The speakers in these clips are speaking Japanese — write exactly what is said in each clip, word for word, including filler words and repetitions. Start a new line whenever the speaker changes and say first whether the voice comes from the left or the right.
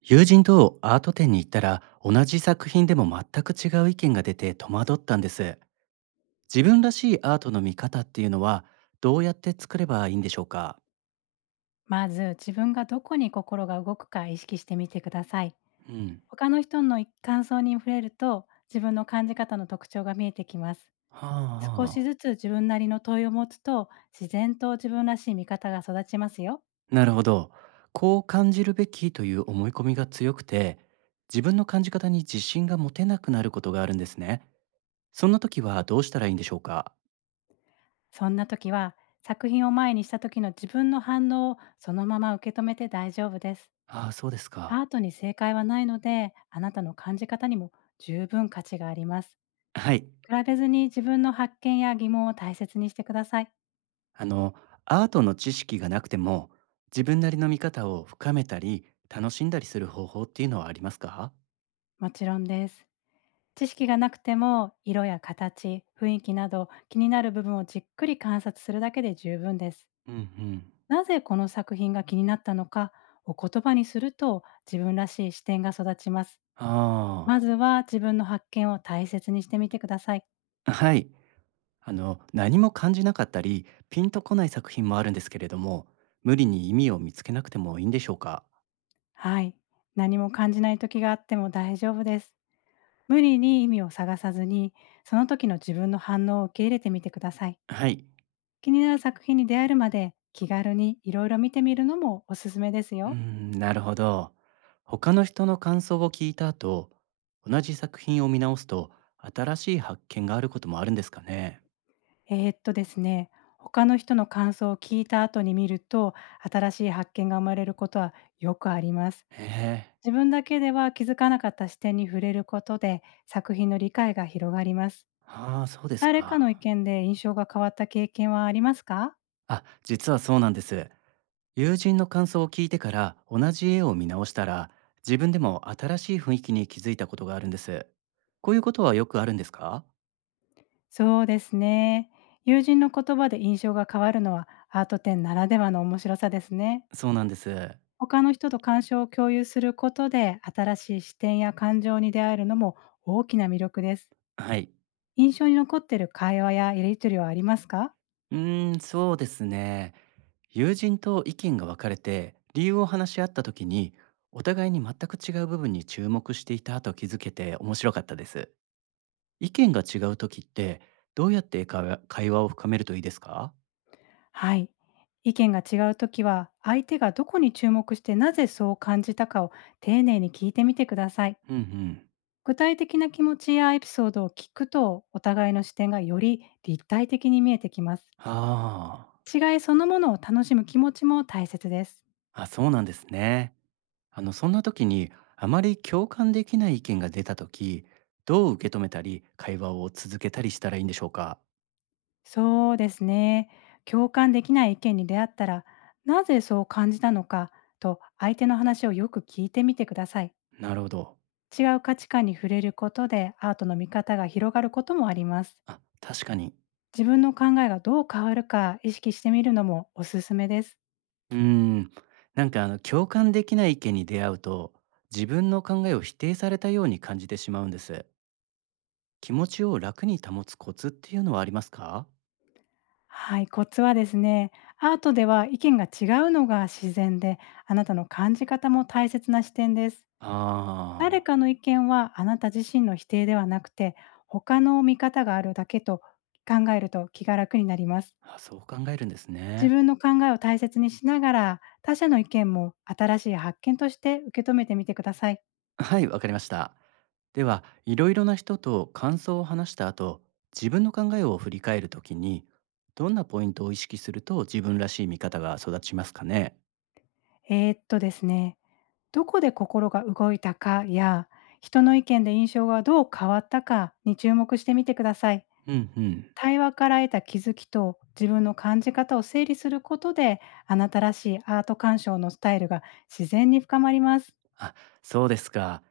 right: 友人とアート展に行ったら、同じ作品でも全く違う意見が出て戸惑ったんです。自分らしいアートの見方っていうのは、どうやって作ればいいんでしょうか？
left: まず自分がどこに心が動くか意識してみてください。
right: うん。
left: 他の人の感想に触れると自分の感じ方の特徴が見えてきます。
right: はあ、
left: 少し
right: は
left: ずつ自分なりの問いを持つと自然と自分らしい見方が育ちますよ。
right: あ、なるほど。こう感じるべきという思い込みが強くて、自分の感じ方に自信が持てなくなることがあるんですね。そんな時はどうしたらいいんでしょうか？
left: そんな時は、作品を前にした時の自分の反応をそのまま受け止めて大丈夫です。
right: ああ、そうですか。
left: アートに正解はないので、あなたの感じ方にも十分価値があります。
right: はい。
left: 比べずに自分の発見や疑問を大切にしてください。
right: あの、アートの知識がなくても、自分なりの見方を深めたり、楽しんだりする方法っていうのはありますか？
left: もちろんです。知識がなくても色や形、雰囲気など気になる部分をじっくり観察するだけで十分です。
right: うんうん。
left: なぜこの作品が気になったのか、お言葉にすると自分らしい視点が育ちます。ま
right: あ
left: ずは自分の発見を大切にしてみてください。
right: あ、はい。あの、何も感じなかったり、ピンとこない作品もあるんですけれども、無理に意味を見つけなくてもいいんでしょうか？
left: はい。何も感じない時があっても大丈夫です。無理に意味を探さずに、その時の自分の反応を受け入れてみてください。
right: はい。
left: 気になる作品に出会えるまで気軽にいろいろ見てみるのもおすすめです
right: うー
left: よ。
right: ん、なるほど。他の人の感想を聞いた後、同じ作品を見直すと、新しい発見があることもあるんですかね？
left: えーっとですね、他の人の感想を聞いた後に見ると、新しい発見が生まれることはよくあります。
right: へえ。
left: 自分だけでは気づかなかった視点に触れることで、作品の理解が広がります。
right: ああ、そうです
left: 誰か
right: か。
left: の意見で印象が変わった経験はありますか？
right: あ、実はそうなんです。友人の感想を聞いてから同じ絵を見直したら、自分でも新しい雰囲気に気づいたことがあるんです。こういうことはよくあるんですか？
left: そうですね。友人の言葉で印象が変わるのはアート展ならではの面白さですね。
right: そうなんです。
left: 他の人と鑑賞を共有することで、新しい視点や感情に出会えるのも大きな魅力です。
right: はい。
left: 印象に残ってる会話ややり取りはありますか？
right: うーん、そうですね。友人と意見が分かれて、理由を話し合った時に、お互いに全く違う部分に注目していたと気づけて面白かったです。意見が違う時って、どうやって会話会話を深めるといいですか？
left: はい。意見が違うときは、相手がどこに注目してなぜそう感じたかを丁寧に聞いてみてください。
right: うんうん。
left: 具体的な気持ちやエピソードを聞くと、お互いの視点がより立体的に見えてきます。
right: はあ。
left: 違いそのものを楽しむ気持ちも大切です。
right: あ、そうなんですね。あの、そんな時にあまり共感できない意見が出た時、どう受け止めたり、会話を続けたりしたらいいんでしょうか？
left: そうですね。共感できない意見に出会ったら、なぜそう感じたのかと相手の話をよく聞いてみてください。
right: なるほど。
left: 違う価値観に触れることでアートの見方が広がることもあります。
right: あ、確かに。
left: 自分の考えがどう変わるか意識してみるのもおすすめです。
right: うーん。なんかあの、共感できない意見に出会うと、自分の考えを否定されたように感じてしまうんです。気持ちを楽に保つコツっていうのはありますか？
left: はい、コツはですね、アートでは意見が違うのが自然で、あなたの感じ方も大切な視点です。誰
right: あ
left: かの意見はあなた自身の否定ではなくて、他の見方があるだけと考えると気が楽になります。
right: あ、あ、そう考えるんですね。
left: 自分の考えを大切にしながら、他者の意見も新しい発見として受け止めてみてください。
right: はい、わかりました。では、いろいろな人と感想を話した後、自分の考えを振り返るときに、どんなポイントを意識すると自分らしい見方が育ちますかね？
left: えーっとですね、どこで心が動いたかや、人の意見で印象がどう変わったかに注目してみてください。
right: うんうん。
left: 対話から得た気づきと自分の感じ方を整理することで、あなたらしいアート鑑賞のスタイルが自然に深まります。
right: あ、そうですか。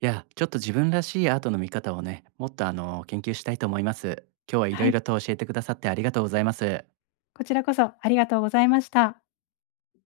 right: いや、ちょっと自分らしいアートの見方をね、もっとあの研究したいと思います。今日はいろ
left: は
right: い
left: い、
right: ろと教えてくださって、ありがとうございます。
left: こちらこそありがとうございました。